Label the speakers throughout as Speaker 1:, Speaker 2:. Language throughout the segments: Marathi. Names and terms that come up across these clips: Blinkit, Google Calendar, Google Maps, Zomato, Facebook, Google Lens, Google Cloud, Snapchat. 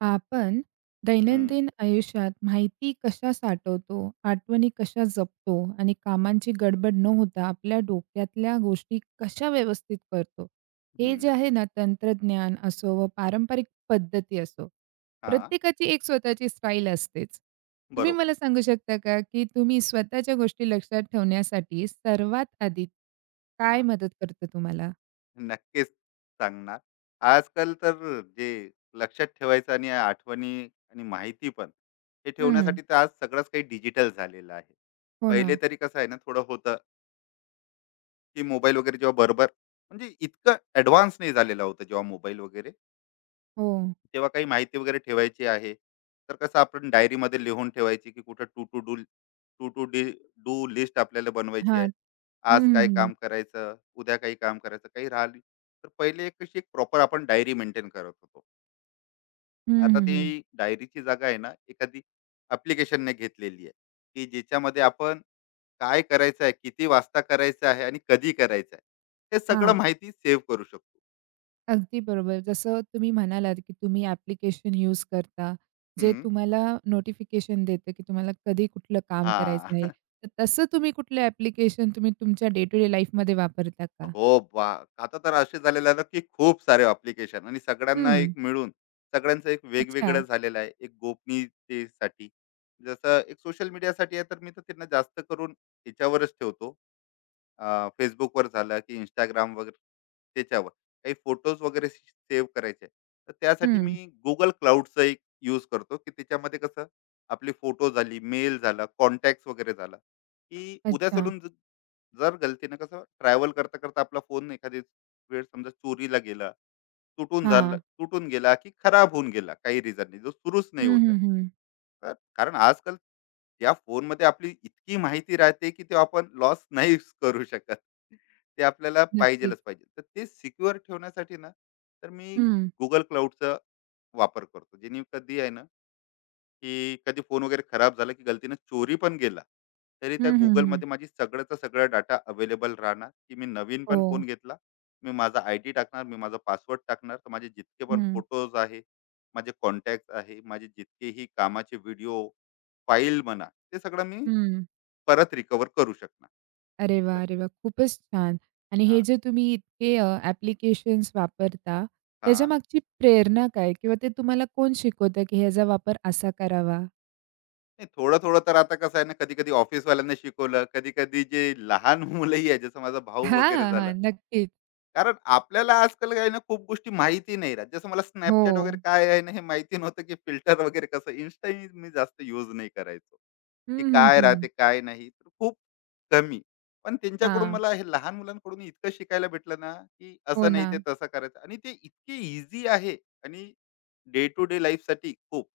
Speaker 1: आपण
Speaker 2: हं,
Speaker 1: दैनंदिन आयुष्यात माहिती कशा साठवतो, आठवणी कशा जपतो आणि कामांची गडबड न होता आपल्या डोक्यातल्या गोष्टी कशा व्यवस्थित करतो? हे जे
Speaker 2: हं.
Speaker 1: आहे ना, तंत्रज्ञान असो व पारंपरिक पद्धती असो,
Speaker 2: हां,
Speaker 1: प्रत्येकाची एक स्वतःची स्टाईल असतेच. तुम्ही
Speaker 2: बरोबर.
Speaker 1: मला सांगू शकता का, की तुम्ही स्वतःच्या गोष्टी लक्षात ठेवण्यासाठी सर्वात आधी काय
Speaker 2: हां,
Speaker 1: मदत करतं तुम्हाला?
Speaker 2: नक्कीच सांगणार. आजकाल तर जे लक्षात ठेवायचं आणि आठवणी आणि माहिती पण, हे
Speaker 1: हं.
Speaker 2: ठेवण्यासाठी तर आज सगळंच काही डिजिटल झालेलं आहे.
Speaker 1: हो
Speaker 2: पहिले
Speaker 1: ना.
Speaker 2: तरी कसं आहे ना, थोडं होतं की मोबाईल वगैरे जेव्हा बरोबर म्हणजे इतकं ॲडव्हान्स नाही झालेला होता जेव्हा मोबाईल वगैरे,
Speaker 1: हो.
Speaker 2: तेव्हा काही माहिती वगैरे ठेवायची आहे तर कसं आपण डायरीमध्ये लिहून ठेवायची, की कुठं to to do to to D do list आपल्याला बनवायची
Speaker 1: हां.
Speaker 2: आहे.
Speaker 1: हं,
Speaker 2: आज
Speaker 1: हं,
Speaker 2: काय
Speaker 1: हं.
Speaker 2: काम करायचं, उद्या काही काम करायचं, काही राहिली, तर पहिले एक कशी एक प्रॉपर आपण डायरी मेंटेन करत होतो.
Speaker 1: हं,
Speaker 2: आता
Speaker 1: हं,
Speaker 2: ती
Speaker 1: हं.
Speaker 2: डायरीची जागा आहे ना, एखादी अप्लिकेशनने घेतलेली आहे, की ज्याच्यामध्ये आपण काय करायचं आहे, किती वाजता करायचं आहे आणि कधी करायचं आहे, हे सगळं
Speaker 1: हां.
Speaker 2: माहिती सेव्ह करू शकतो.
Speaker 1: अगदी बरोबर. जसं तुम्ही म्हणालात, की तुम्ही ॲप्लिकेशन यूज करता, जे
Speaker 2: हम्म,
Speaker 1: तुम्हाला नोटिफिकेशन देतं, की तुम्हाला कधी कुठलं काम करायचं
Speaker 2: हा
Speaker 1: आहे. तर तसं तुम्ही कुठलं ॲप्लिकेशन तुम्ही तुमच्या डे टू डे लाईफमध्ये वापरता का?
Speaker 2: हो बा, आता तर असे झालेले आहे ना, की खूप सारे अप्लिकेशन आणि सगळ्यांना
Speaker 1: हं.
Speaker 2: एक मिळून सगळ्यांचं एक
Speaker 1: अच्छा.
Speaker 2: वेगवेगळं झालेलं आहे, एक गोपनीयतेसाठी. जसं एक सोशल मीडियासाठी आहे, तर मी तर त्यांना जास्त करून याच्यावरच ठेवतो. Facebook वर झालं की इंस्टाग्राम वगैरे, त्याच्यावर काही फोटोज वगैरे सेव्ह करायचे आहे. तर त्यासाठी
Speaker 1: हं.
Speaker 2: मी गुगल क्लाउडचा एक यूज करतो, की त्याच्यामध्ये कसं आपले फोटो झाली, मेल झाला, कॉन्टॅक्ट वगैरे झाला, की उद्या
Speaker 1: अच्छा.
Speaker 2: चलून जर गलतीनं कसं ट्रॅव्हल करता करता आपला फोन एखादी वेळ समजा चोरीला गेला, तुटून झाला
Speaker 1: हां.
Speaker 2: तुटून गेला की खराब होऊन गेला, काही रिझननी जो सुरूच नाही
Speaker 1: हं,
Speaker 2: होत आहे.
Speaker 1: हं, हं.
Speaker 2: तर कारण आजकाल या फोनमध्ये आपली इतकी माहिती राहते, की ते आपण लॉस नाही करू शकत. ते आपल्याला
Speaker 1: नक्कीच.
Speaker 2: पाहिजेलच पाहिजे, तर ते सिक्युअर ठेवण्यासाठी ना, तर मी
Speaker 1: हं.
Speaker 2: गुगल क्लाउडचा वापर करतो, जेणे कधी आहे ना, की कधी फोन वगैरे खराब झाला की गलतीनं चोरी पण गेला, तरी त्या
Speaker 1: हं, हं, हं.
Speaker 2: गुगलमध्ये माझी सगळ्याचा सगळा डाटा अवेलेबल राहणार, की मी नवीन
Speaker 1: हो.
Speaker 2: पण फोन घेतला, मी माझा आय डी टाकणार, मी माझा पासवर्ड टाकणार, तर माझे जितके पण
Speaker 1: हं.
Speaker 2: फोटोज आहे, माझे कॉन्टॅक्ट आहे, माझे जितकेही कामाचे व्हिडिओ फाईल म्हणा, ते सगळं मी
Speaker 1: हं.
Speaker 2: परत रिकवर करू शकणार.
Speaker 1: अरे
Speaker 2: तर
Speaker 1: वाह! अरे वाह! खूपच छान. आणि हे
Speaker 2: हां
Speaker 1: जे तुम्ही इतके ॲप्लिकेशन्स वापरता,
Speaker 2: हां
Speaker 1: त्याच्यामागची प्रेरणा काय? किंवा ते तुम्हाला कोण शिकवतं, की ह्याचा वापर असा करावा?
Speaker 2: नाही, थोडं थोडं तर आता कसं आहे ना, कधी कधी ऑफिसवाल्यांना शिकवलं, कधी कधी जे लहान मुलंही आहे, जसं माझा भाऊ वगैरे
Speaker 1: हां, हां.
Speaker 2: झालं.
Speaker 1: नक्कीच.
Speaker 2: कारण आपल्याला आजकाल काय आहे ना, खूप गोष्टी माहिती नाही राहत. जसं मला
Speaker 1: हो.
Speaker 2: Snapchat वगैरे काय आहे ना, हे माहिती नव्हतं, की फिल्टर वगैरे कसं. Insta ही मी जास्त यूज नाही करायचो. की
Speaker 1: हं, हं,
Speaker 2: काय
Speaker 1: हं.
Speaker 2: राहते काय नाही, तर खूप कमी. पण त्यांच्याकडून
Speaker 1: हां.
Speaker 2: मला हे लहान मुलांकडून इतकं शिकायला भेटलं ना, की
Speaker 1: हो
Speaker 2: असं नाही
Speaker 1: ना.
Speaker 2: ते तसं करायचं आणि ते इतके इझी आहे. आणि डे टू डे लाईफसाठी खूप,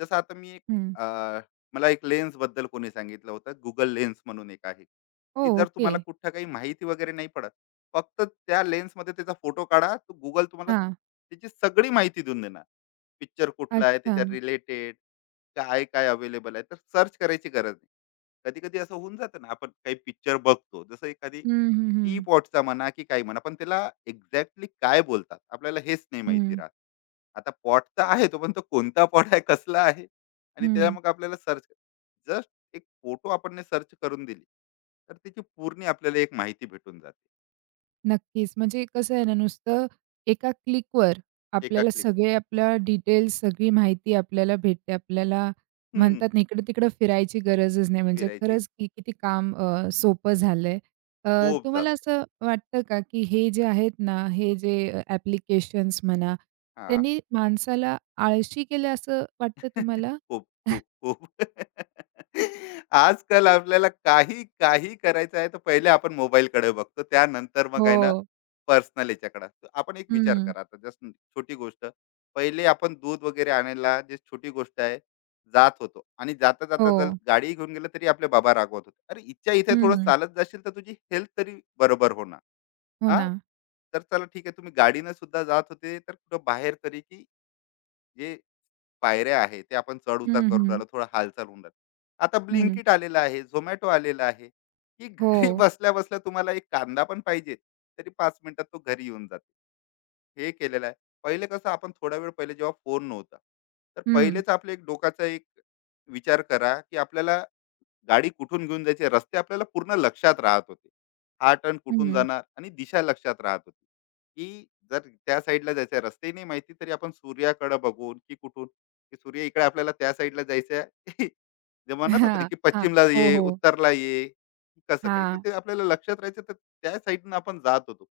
Speaker 2: जसं आता मी एक,
Speaker 1: हं.
Speaker 2: अं, मला एक लेन्स बद्दल कोणी सांगितलं होतं, गुगल लेन्स म्हणून एक आहे,
Speaker 1: हो,
Speaker 2: की जर
Speaker 1: ओके.
Speaker 2: तुम्हाला कुठं काही माहिती वगैरे नाही पडत, फक्त त्या लेन्स मध्ये त्याचा फोटो काढा, तो गुगल तुम्हाला
Speaker 1: हां.
Speaker 2: त्याची सगळी माहिती देऊन देणार. पिक्चर कुठला आहे,
Speaker 1: अच्छा.
Speaker 2: त्याच्या रिलेटेड काय काय अवेलेबल आहे, तर सर्च करायची गरज नाही. कधी कधी असं होऊन जातं ना, आपण काही पिक्चर बघतो, जसं एखादी
Speaker 1: हं, हं,
Speaker 2: टी
Speaker 1: हं.
Speaker 2: पॉटचा म्हणा की काही म्हणा, पण त्याला एक्झॅक्टली काय बोलतात, आपल्याला हेच नाही माहिती
Speaker 1: हं,
Speaker 2: राहत. आता पॉट तर आहे, तो पण तो कोणता पॉट आहे, कसला आहे, आणि त्याला
Speaker 1: हं.
Speaker 2: मग आपल्याला सर्च, जस्ट एक फोटो आपण सर्च करून दिली, तर त्याची पूर्ण आपल्याला एक माहिती भेटून जाते.
Speaker 1: नक्कीच. म्हणजे कसं आहे ना, नुसतं एका क्लिकवर
Speaker 2: एका
Speaker 1: आपल्याला
Speaker 2: क्लिक
Speaker 1: सगळे आपल्या डिटेल्स, सगळी माहिती आपल्याला भेटते. आपल्याला
Speaker 2: हम्म
Speaker 1: म्हणतात ना, इकडं-तिकडं फिरायची गरजच नाही. म्हणजे
Speaker 2: फिरायची
Speaker 1: खरंच की किती काम सोपं झालंय. अ,
Speaker 2: खूप
Speaker 1: तुम्हाला
Speaker 2: जास्त.
Speaker 1: असं वाटतं का, की हे जे आहेत ना, हे जे ॲप्लिकेशन्स म्हणा,
Speaker 2: हा
Speaker 1: त्यांनी माणसाला आळशी केलं असं वाटतं तुम्हाला?
Speaker 2: खूप, खूप, खूप. आजकाल आपल्याला काही, काही करायचं आहे, तर पहिले आपण मोबाईलकडे बघतो. त्यानंतर मग आहे ना,
Speaker 1: हो.
Speaker 2: पर्सनल याच्याकडे. आपण एक विचार
Speaker 1: हं.
Speaker 2: करा आता, जस्ट छोटी गोष्ट. पहिले आपण दूध वगैरे आणायला, जे छोटी गोष्ट आहे, जात होतो आणि
Speaker 1: हो.
Speaker 2: जाता-जाता जर गाडी घेऊन गेलं, तरी आपले बाबा रागवत होते. "अरे, इथच्या इथे थोडं
Speaker 1: हं.
Speaker 2: चालत जाशील, तर तुझी हेल्थ तरी बरोबर होणार.
Speaker 1: हो ना.
Speaker 2: हां, तर चला ठीक आहे, तुम्ही गाडीनं सुद्धा जात होते, तर कुठं बाहेर तरी, की जे पायऱ्या आहे ते आपण चढ उतार
Speaker 1: हं,
Speaker 2: करून
Speaker 1: हं.
Speaker 2: राहिलो, थोडं हालचाल होऊन राहिलं. आता
Speaker 1: हं.
Speaker 2: ब्लिंकिट आलेलं आहे, झोमॅटो आलेलं आहे, की
Speaker 1: हो.
Speaker 2: घरी बसल्या बसल्या तुम्हाला एक कांदा पण पाहिजे, तरी पाच मिनिटात तो घरी येऊन जाते. हे केलेलं आहे. पहिले कसं आपण थोडा वेळ, पहिले जेव्हा फोन नव्हता, तर
Speaker 1: हं.
Speaker 2: पहिलेच आपलं एक डोकाचा एक विचार करा, की आपल्याला गाडी कुठून घेऊन जायची, रस्ते आपल्याला पूर्ण लक्षात राहत होते. हा टर्न कुठून
Speaker 1: हं.
Speaker 2: जाणार आणि दिशा लक्षात राहत होती, की जर त्या साईडला जायचं आहे, रस्ते नाही माहिती, तरी आपण सूर्याकडे बघून की कुठून, की सूर्य इकडे, आपल्याला त्या साईडला जायचं आहे. जे म्हणत होते ना,
Speaker 1: हां,
Speaker 2: की
Speaker 1: हां.
Speaker 2: पश्चिमला
Speaker 1: हो,
Speaker 2: ये,
Speaker 1: हो.
Speaker 2: उत्तरला ये, कसं काही, तर
Speaker 1: हां.
Speaker 2: ते आपल्याला लक्षात राहायचं, तर त्या साईडनं आपण जात होतो.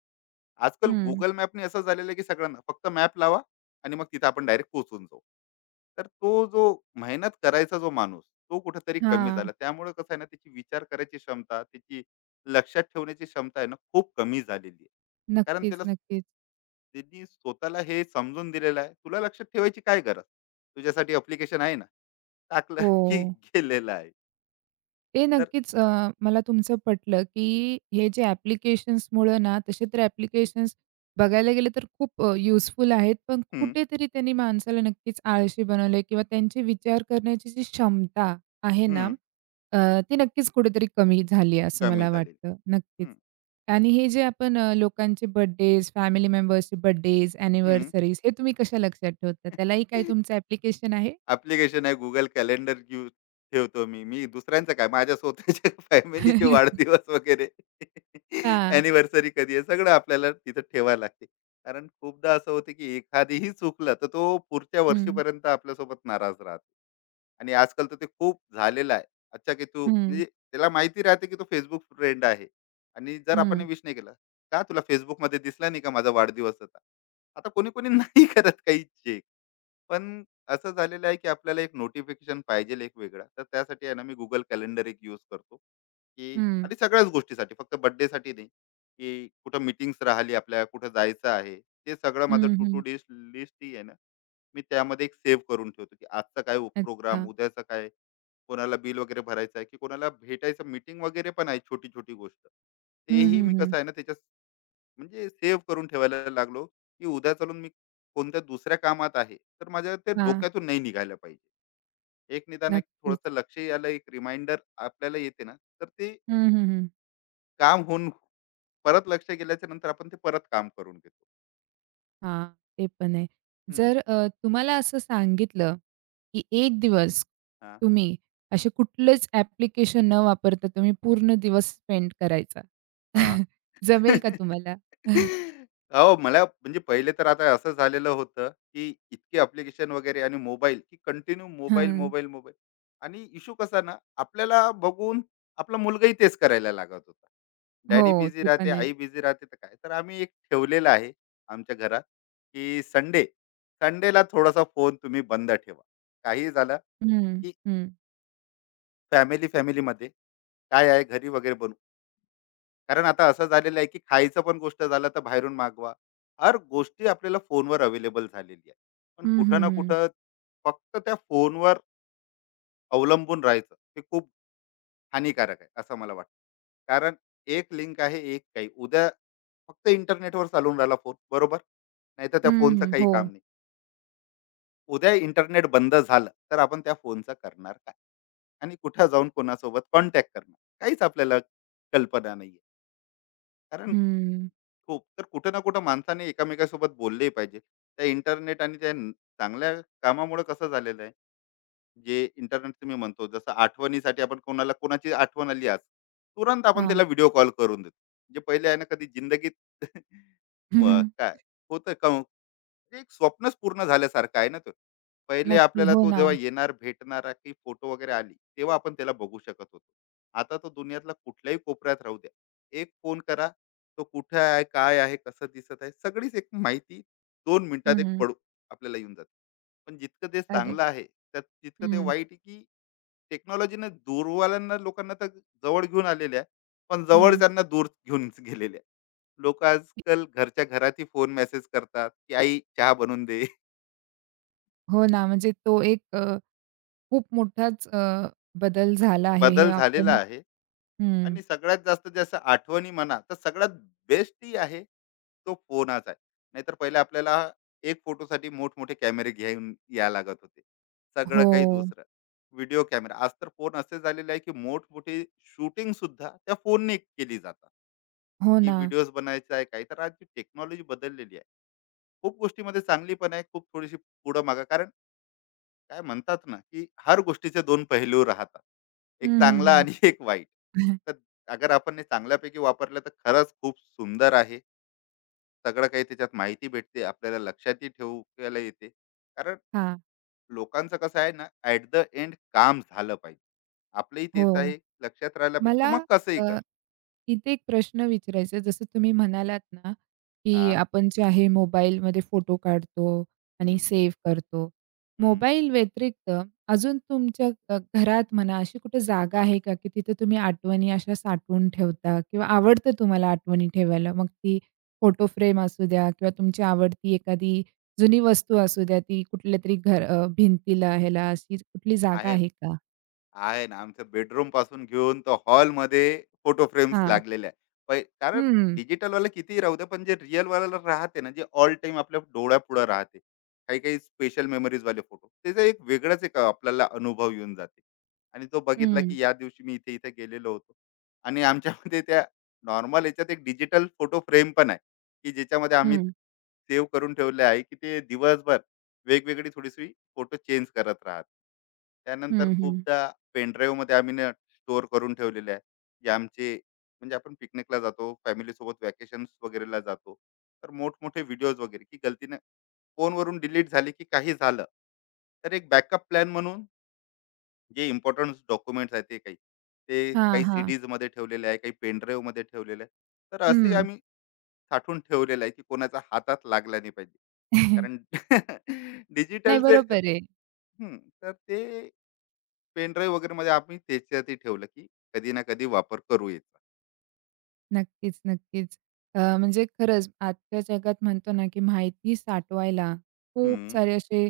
Speaker 2: आजकाल
Speaker 1: हं.
Speaker 2: गुगल मॅपने असं झालेलं आहे, की सगळ्यांना फक्त मॅप लावा, आणि मग तिथे आपण डायरेक्ट पोहोचून जाऊ. तर तो जो मेहनत करायचा जो माणूस, तो कुठेतरी कमी
Speaker 1: हां.
Speaker 2: झाला. त्यामुळे कसं आहे ना, त्याची विचार करायची क्षमता, त्याची लक्षात ठेवण्याची क्षमता आहे ना, खूप कमी झालेली आहे. कारण
Speaker 1: नक्कीच,
Speaker 2: त्याला,
Speaker 1: नक्कीच.
Speaker 2: त्यांनी स्वतःला हे समजून दिलेलं आहे, तुला लक्षात ठेवायची काय गरज? तुझ्यासाठी ॲप्लिकेशन आहे ना, टाकलं की
Speaker 1: हो.
Speaker 2: गेलेलं आहे.
Speaker 1: ते
Speaker 2: तर
Speaker 1: नक्कीच अ, मला तुमचं पटलं, की हे जे ॲप्लिकेशन्समुळे ना, तसे तर ॲप्लिकेशन्स बघायला गेलं तर खूप युजफुल आहेत. पण
Speaker 2: हं,
Speaker 1: कुठेतरी त्यांनी माणसाला नक्कीच आळशी बनवलंय किंवा त्यांचे विचार करण्याची जी क्षमता आहे ना,
Speaker 2: हं,
Speaker 1: अ, ती नक्कीच कुठेतरी कमी झाली आहे असं
Speaker 2: कमी
Speaker 1: मला
Speaker 2: झालेली.
Speaker 1: वाटतं. नक्कीच.
Speaker 2: हं,
Speaker 1: आणि हे जे आपण लोकांचे बर्थडेज, फॅमिली मेंबर्सचे बर्थडेज,
Speaker 2: हं.
Speaker 1: अॅनिव्हर्सरीज हे तुम्ही कशा लक्षात ठेवता? त्यालाही काही तुमचं ॲप्लिकेशन आहे?
Speaker 2: ॲप्लिकेशन आहे, Google कॅलेंडर यूज ठेवतो मी. मी दुसऱ्यांचं काय, माझ्या स्वतःच्या फॅमिलीचे वाढदिवस वगैरे
Speaker 1: हां.
Speaker 2: अॅनिव्हर्सरी कधी आहे, सगळं आपल्याला तिथं ठेवायला लागते. कारण खूपदा असं होतं, की एखादीही चुकलं तर तो पुढच्या
Speaker 1: हं.
Speaker 2: वर्षीपर्यंत आपल्यासोबत नाराज राहतो. आणि आजकाल तर ते खूप झालेलं आहे. अच्छा, की तू
Speaker 1: हं.
Speaker 2: म्हणजे त्याला माहिती राहते की तो Facebook फ्रेंड आहे, आणि जर आपण
Speaker 1: हं.
Speaker 2: विश नाही केला, "का तुला Facebookमध्ये दिसला नाही का, माझा वाढदिवस होता?" आता कोणी-कोणी नाही करत काही, पण असं झालेलं आहे की आपल्याला एक नोटिफिकेशन पाहिजे एक वेगळा, तर त्यासाठी आहे ना, मी गुगल कॅलेंडर एक यूज करतो, की
Speaker 1: हं.
Speaker 2: आणि सगळ्याच गोष्टीसाठी, फक्त birthday साठी नाही, की कुठं मीटिंग्स राहिली, आपल्या कुठं जायचं आहे, ते सगळं माझं
Speaker 1: हं,
Speaker 2: टू टू
Speaker 1: हं.
Speaker 2: डिश लिस्ट ही आहे ना, मी त्यामध्ये एक सेव्ह करून ठेवतो, की आजचा काय प्रोग्राम,
Speaker 1: अच्छा.
Speaker 2: उद्याचा काय, कोणाला बिल वगैरे भरायचं आहे, की कोणाला भेटायचं, मीटिंग वगैरे पण आहे, छोटी छोटी गोष्ट,
Speaker 1: हं,
Speaker 2: तेही
Speaker 1: हं,
Speaker 2: मी
Speaker 1: हं.
Speaker 2: कसं आहे ना त्याच्या, म्हणजे सेव्ह करून ठेवायला लागलो, की उद्या चालून मी कोणत्या दुसऱ्या कामात आहे, तर माझ्या ते
Speaker 1: हां,
Speaker 2: डोक्यातून नाही निघायला पाहिजे. एक निदान एक
Speaker 1: नक्कीच.
Speaker 2: थोडंसं लक्ष यायला एक रिमाइंडर आपल्याला येते ना, तर ते
Speaker 1: हं, हं, हं.
Speaker 2: काम होऊन, परत लक्ष गेल्याच्या नंतर आपण ते परत काम करून घेतो.
Speaker 1: हां, ते पण आहे.
Speaker 2: हं.
Speaker 1: जर तुम्हाला असं सांगितलं, की एक दिवस
Speaker 2: हां.
Speaker 1: तुम्ही असे कुठलेच ॲप्लिकेशन न वापरता तुम्ही पूर्ण दिवस स्पेंड करायचा.
Speaker 2: हां.
Speaker 1: जमेल का तुम्हाला?
Speaker 2: अहो मला म्हणजे पहिले तर आता असं झालेलं होतं, की इतके ॲप्लिकेशन वगैरे आणि मोबाईल, की कंटिन्यू मोबाईल,
Speaker 1: हं.
Speaker 2: मोबाईल, मोबाईल, आणि इश्यू कसा ना, आपल्याला बघून आपला मुलगाही तेच करायला लागत होता. डॅडी
Speaker 1: हो,
Speaker 2: बिझी
Speaker 1: ते
Speaker 2: राहते,
Speaker 1: पण आहे.
Speaker 2: आई बिझी राहते, तर काय. तर आम्ही एक ठेवलेलं आहे आमच्या घरात, की संडे, संडेला थोडासा फोन तुम्ही बंद ठेवा. काहीही झालं,
Speaker 1: हं,
Speaker 2: की
Speaker 1: हं.
Speaker 2: फॅमिलीमध्ये काय आहे, घरी वगैरे बनवू. कारण आता असं झालेलं आहे, की खायचं पण गोष्ट झालं तर बाहेरून मागवा, हर गोष्टी आपल्याला फोनवर अवेलेबल झालेली आहे. पण
Speaker 1: हं,
Speaker 2: कुठं
Speaker 1: हं,
Speaker 2: ना
Speaker 1: हं.
Speaker 2: कुठं फक्त त्या फोनवर अवलंबून राहायचं, हे खूप हानिकारक आहे असं मला वाटतं. कारण एक लिंक आहे, एक काही, उद्या फक्त इंटरनेटवर चालून राहिला फोन बरोबर, नाही तर त्या
Speaker 1: हं,
Speaker 2: फोनचं
Speaker 1: हं.
Speaker 2: काही
Speaker 1: हो.
Speaker 2: काम नाही. उद्या इंटरनेट बंद झालं तर आपण त्या फोनचं करणार काय, आणि कुठं जाऊन कोणासोबत कॉन्टॅक्ट करणार, काहीच आपल्याला कल्पना नाही. कारण
Speaker 1: हं.
Speaker 2: खूप तर कुठे ना कुठं माणसाने एकामेकासोबत बोलले पाहिजे. त्या इंटरनेट आणि त्या चांगल्या कामामुळे कसं झालेलं आहे, जे इंटरनेट तुम्ही म्हणतो, जसं आठवणीसाठी आपण कोणाला, कोणाची आठवण आली आज, तुरंत आपण
Speaker 1: हां.
Speaker 2: त्याला व्हिडिओ कॉल करून देतो. जे पहिले आहे ना कधी जिंदगीत
Speaker 1: हं, हं.
Speaker 2: काय होतं का, म्हणजे एक स्वप्नच पूर्ण झाल्यासारखं आहे ना तो. पहिले
Speaker 1: नक्की.
Speaker 2: आपल्याला
Speaker 1: हो
Speaker 2: तो
Speaker 1: ना.
Speaker 2: जेव्हा येणार, भेटणार, की फोटो वगैरे आली, तेव्हा आपण त्याला बघू शकत होतो. आता तो दुनियातला कुठल्याही कोपऱ्यात राहू द्या. एक फोन करा, तो कुठे आहे, काय आहे, कसं दिसत आहे, सगळीच एक माहिती 2 मिनिटात एक
Speaker 1: हं.
Speaker 2: पडू आपल्याला येऊन जाते. पण जितकं ते
Speaker 1: अरे.
Speaker 2: चांगलं आहे, त्यात तितकं ते
Speaker 1: हं,
Speaker 2: वाईट आहे, की टेक्नॉलॉजीने दूरवाल्यांना लोकांना तर जवळ घेऊन आलेले आहे, पण
Speaker 1: हं.
Speaker 2: जवळच्यांना दूर घेऊन गेलेले आहे. लोक आजकाल घरच्या घरातही फोन मेसेज करतात, की आई चहा बनवून दे.
Speaker 1: हो ना, म्हणजे तो एक खूप मोठाच बदल झाला आहे हे
Speaker 2: बदल झालेला
Speaker 1: आपण
Speaker 2: आहे.
Speaker 1: हं.
Speaker 2: आणि सगळ्यात जास्त जसं आठवणी म्हणा, तर सगळ्यात बेस्ट ही आहे तो फोनच आहे. नाहीतर पहिले आपल्याला एक फोटोसाठी मोठमोठे कॅमेरे घेऊन या लागत होते, सगळं
Speaker 1: हो.
Speaker 2: काही दुसरं, व्हिडिओ कॅमेरा. आज तर फोन असे झालेले आहे, की मोठमोठी शूटिंग सुद्धा त्या फोनने केली जातात,
Speaker 1: हो
Speaker 2: की
Speaker 1: ना.
Speaker 2: व्हिडिओज बनायचा आहे काय. तर आजची टेक्नॉलॉजी बदललेली आहे, खूप गोष्टीमध्ये चांगली पण आहे, खूप थोडीशी पुढं मागा. कारण काय म्हणतात ना, की हर गोष्टीचे दोन पैलू राहतात, एक
Speaker 1: हं, हं,
Speaker 2: चांगला
Speaker 1: हं.
Speaker 2: आणि एक वाईट. तर अगर आपण हे चांगल्यापैकी वापरलं तर खरंच खूप सुंदर आहे. सगळं काही त्याच्यात माहिती भेटते, आपल्याला लक्षातही ठेवायला येते. कारण
Speaker 1: हां.
Speaker 2: लोकांचं कसं आहे ना, ॲट द एंड काम झालं पाहिजे. आपलंही तेच
Speaker 1: हो.
Speaker 2: आहे, लक्षात राहायला पाहिजे, तू
Speaker 1: मला
Speaker 2: मग कसंही
Speaker 1: अ
Speaker 2: कर.
Speaker 1: इथे एक प्रश्न विचारायचा आहे. जसं तुम्ही म्हणालात ना,
Speaker 2: हा
Speaker 1: की आपण जे आहे मोबाईलमध्ये फोटो काढतो आणि
Speaker 2: हम्म,
Speaker 1: सेव्ह करतो.
Speaker 2: हम्म,
Speaker 1: मोबाईल व्यतिरिक्त अजून तुमच्या घरात म्हणा अशी कुठे जागा आहे का, की तिथे तुम्ही आठवणी अशा साठवून ठेवता किंवा आवडतं तुम्हाला आठवणी ठेवायला? मग ती फोटो फ्रेम असू द्या किंवा तुमची आवडती एखादी जुनी वस्तू असू द्या, ती कुठल्यातरी घर भिंतीला ह्याला अशी कुठली जागा
Speaker 2: आहे ना
Speaker 1: आहे का?
Speaker 2: आहे ना, आमच्या बेडरूम पासून घेऊन तो हॉलमध्ये फोटो फ्रेम्स
Speaker 1: हां.
Speaker 2: लागलेले आहे. पै कारण
Speaker 1: हं,
Speaker 2: डिजिटलवालं कितीही राहू द्या, पण जे रिअल वाला राहते ना, जे ऑल टाइम आपल्या डोळ्यापुढे राहते. काही-काही स्पेशल मेमरीजवाले फोटो. त्याचा एक वेगळाच एक आपल्याला अनुभव येऊन जाते. आणि तो बघितला,
Speaker 1: हं,
Speaker 2: की या दिवशी मी इथे-इथे गेलेलो होतो. आणि आमच्यामध्ये त्या नॉर्मल याच्यात एक डिजिटल फोटो फ्रेम पण आहे, की ज्याच्यामध्ये आम्ही
Speaker 1: हं,
Speaker 2: सेव्ह करून ठेवले आहे, की ते दिवसभर वेगवेगळी थोडीशी फोटो चेंज करत राहत. त्यानंतर
Speaker 1: हं, हं.
Speaker 2: खूपदा पेनड्राईव्ह मध्ये आम्ही ना स्टोअर करून ठेवलेले आहे, जे आमचे, म्हणजे आपण पिकनिकला जातो, फॅमिली सोबत वॅकेशन वगैरेला जातो, तर मोठमोठे व्हिडिओज वगैरे की गलतीने फोनवरून डिलीट झाले की काही झालं, तर एक बॅकअप प्लॅन म्हणून, जे इम्पॉर्टंट डॉक्युमेंट्स आहेत, ते काही ते
Speaker 1: हां,
Speaker 2: काही
Speaker 1: हां.
Speaker 2: सीडीज मध्ये ठेवलेले आहे, काही पेनड्राईव्ह मध्ये ठेवलेले आहे. तर असे
Speaker 1: हं.
Speaker 2: आम्ही साठवून ठेवलेलं आहे, की कोणाच्या हातात लागला नाही पाहिजे. कारण
Speaker 1: नाही
Speaker 2: डिजिटलचे,
Speaker 1: बरोबर आहे.
Speaker 2: हम्म, तर ते पेनड्राईव्ह वगैरे मध्ये आम्ही त्याच्यातही ठेवलं, की कधी ना कधी वापर करू याचा.
Speaker 1: नक्कीच, नक्कीच. म्हणजे खरंच आजच्या जगात म्हणतो ना, की माहिती साठवायला खूप
Speaker 2: हम्म,
Speaker 1: सारे असे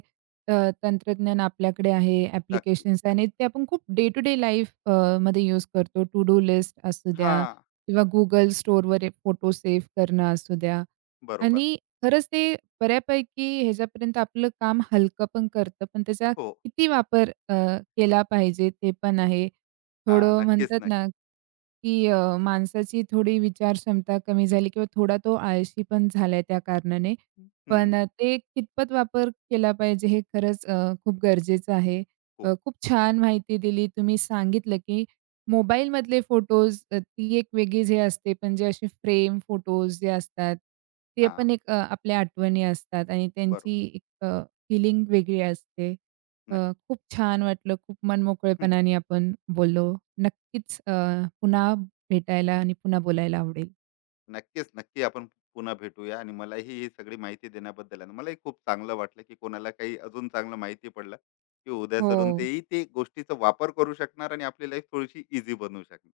Speaker 1: अ, तंत्रज्ञान आपल्याकडे आहे,
Speaker 2: नक्की
Speaker 1: ॲप्लिकेशन्स आणि ते आपण खूप डे टू डे लाईफ मध्ये यूज करतो. टू डू लिस्ट असू द्या
Speaker 2: हा
Speaker 1: किंवा Google स्टोअरवर फोटो सेव्ह करणं असू द्या
Speaker 2: बरोबर
Speaker 1: आणि खरंच ते बऱ्यापैकी ह्याच्यापर्यंत आपलं काम हलकं पण करतं. पण त्याचा
Speaker 2: हो
Speaker 1: किती वापर केला पाहिजे ते पण आहे.
Speaker 2: हा
Speaker 1: थोडं
Speaker 2: नक्कीच
Speaker 1: म्हणतात ना,
Speaker 2: नक्की
Speaker 1: की माणसाची थोडी विचारक्षमता कमी झाली किंवा थोडा तो आळशी पण झालाय त्या कारणाने.
Speaker 2: हम्म,
Speaker 1: पण ते कितपत वापर केला पाहिजे हे खरंच खूप गरजेचं आहे.
Speaker 2: हो
Speaker 1: खूप छान माहिती दिली. तुम्ही सांगितलं, की मोबाईलमधले फोटोज ती एक वेगळीच हे असते, पण जे असे फ्रेम फोटोज जे असतात, ते
Speaker 2: हा
Speaker 1: पण एक आपल्या आठवणी असतात आणि त्यांची
Speaker 2: बरोबर
Speaker 1: एक वेगळी असते. अ,
Speaker 2: नक्की
Speaker 1: खूप छान वाटलं. खूप मनमोकळेपणाने आपण बोललो. नक्कीच. पुन्हा भेटायला आणि पुन्हा बोलायला आवडेल.
Speaker 2: नक्कीच, नक्की. आपण पुन्हा भेटूया, आणि मलाही ही सगळी माहिती देण्याबद्दल, आणि मलाही खूप चांगलं वाटलं, की कोणाला काही अजून चांगलं माहिती पडलं, की उद्या सलून
Speaker 1: हो,
Speaker 2: तेही ते गोष्टीचा वापर करू शकणार, आणि आपली लाईफ थोडीशी ईझी बनवू शकणार.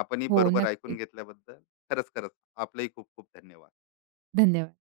Speaker 2: आपणही
Speaker 1: हो.
Speaker 2: बरोबर ऐकून
Speaker 1: नक्कीच.
Speaker 2: घेतल्याबद्दल, खरंच, खरंच आपलंही खूप खूप धन्यवाद.
Speaker 1: धन्यवाद.